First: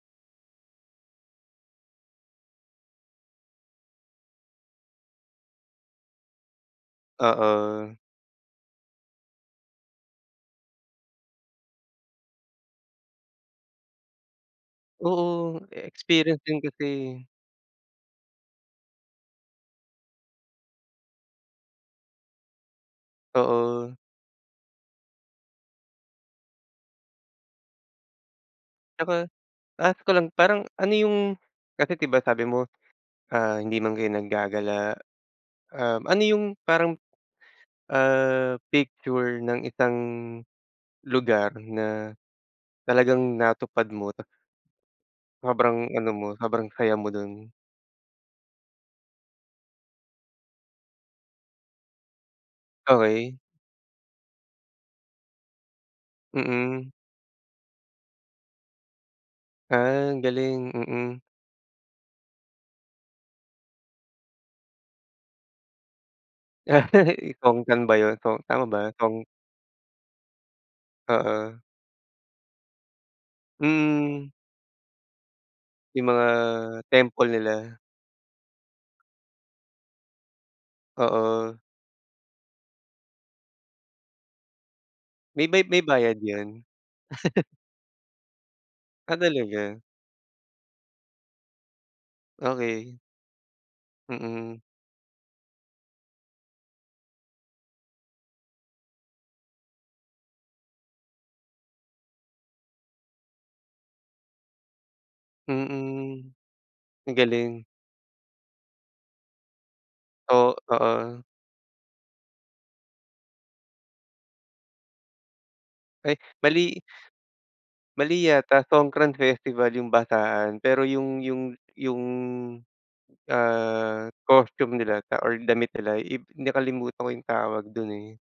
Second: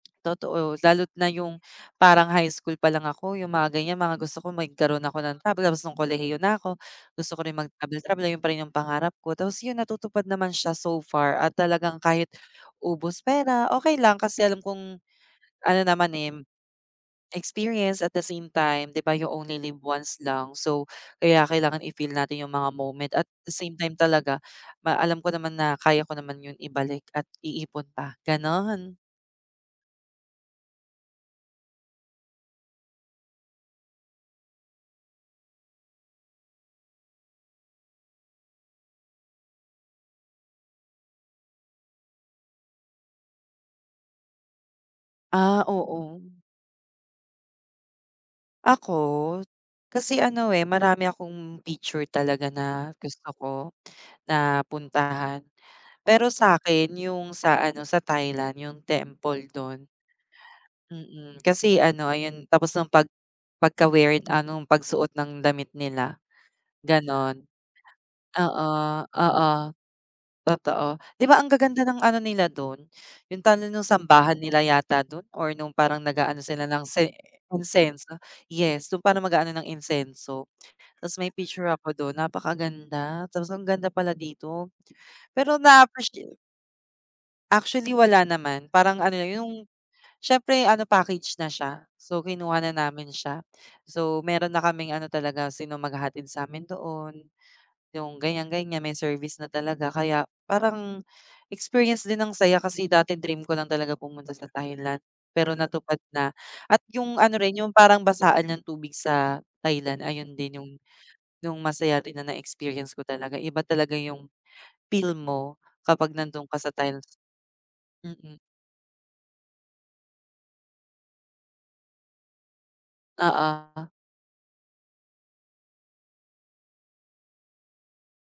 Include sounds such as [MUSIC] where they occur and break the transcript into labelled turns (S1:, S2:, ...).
S1: Totoo. Lalo't na yung parang high school pa lang ako, yung mga ganyan, mga gusto ko magkaroon ako ng travel, tapos ng kolehiyo na ako, gusto ko rin
S2: Oo.
S1: mag-travel-travel ay yun pa rin yung pangarap ko. Tapos yun, natutupad naman siya so far at talagang kahit ubos pera okey lang, kasi alam kong
S2: Oo.
S1: ano
S2: Eh,
S1: naman eh,
S2: experience din kasi.
S1: experience, at the same time di ba, "You only live once" lang, so kaya kailangan i-feel natin yung mga moment, at the same
S2: Oo.
S1: time talaga ma alam ko naman na kaya ko naman yung ibalik at iipon pa, ganun.
S2: Ako, ask ko lang parang ano yung kasi di ba, sabi mo ah, hindi man kayo naggagala um, ano yung parang, ah, picture ng isang lugar na talagang natupad mo tas
S1: Ah,
S2: sobrang ano
S1: oo.
S2: mo, sobrang saya mo dun?
S1: Ako, kasi ano eh, marami akong picture talaga na gusto
S2: Okey.
S1: ko na puntahan. Pero sakin,
S2: Mm.
S1: yung sa ano sa Thailand, yung temple dun.
S2: Ah, galing. Mm.
S1: Mm, kasi ano ayun tapos nung pag pagka-weird ah, nong pagsuot ng damit nila,
S2: [LAUGHS]
S1: ganon.
S2: Tongsan ba yun, so tama ba?
S1: Oo,
S2: Tong
S1: oo totoo. 'Di ba ang
S2: Oo.
S1: gaganda ng ano nila dun, yung tawag sa nung
S2: Hmm.
S1: sambahan nila yata dun or nung parang
S2: Yung mga
S1: nag-aano sila ng sen
S2: temple nila.
S1: insienso, yes, nung parang mag-aano ng insienso tapos may
S2: Oo.
S1: picture ako dun, napakaganda, tapos ang ganda pala dito.
S2: May
S1: Pero
S2: ba may bayad
S1: na-appreciate
S2: 'yon? [CHUCKLES]
S1: Actually wala naman, parang ano
S2: Ah,
S1: lang yung
S2: talaga?
S1: siyempre ano package na siya so kinuha na
S2: Okey.
S1: namin siya. So, meron
S2: Mm.
S1: na kaming ano talaga sino maghahatid sa amin doon, yung ganyan ganyan may service na talaga. Kaya parang experience din ang saya kasi dati dream ko lang talaga pumunta sa Thailand, pero natupad
S2: Mm.
S1: na at
S2: Ang
S1: yung ano rin
S2: galing.
S1: yung parang basaan ng tubig sa Thailand, ayun
S2: Oh,
S1: din yung
S2: oo.
S1: yung masaya rin na na-experience ko, iba talaga yung feel mo kapag
S2: Ay
S1: nandun ka sa
S2: mali.
S1: Thailand.
S2: Mali
S1: Mm.
S2: yata, Songkran festival yung basaan pero yung yung yung
S1: Oo.
S2: ah, costume nila sa or damit nila i nakalimutan ko yung tawag dun, eh.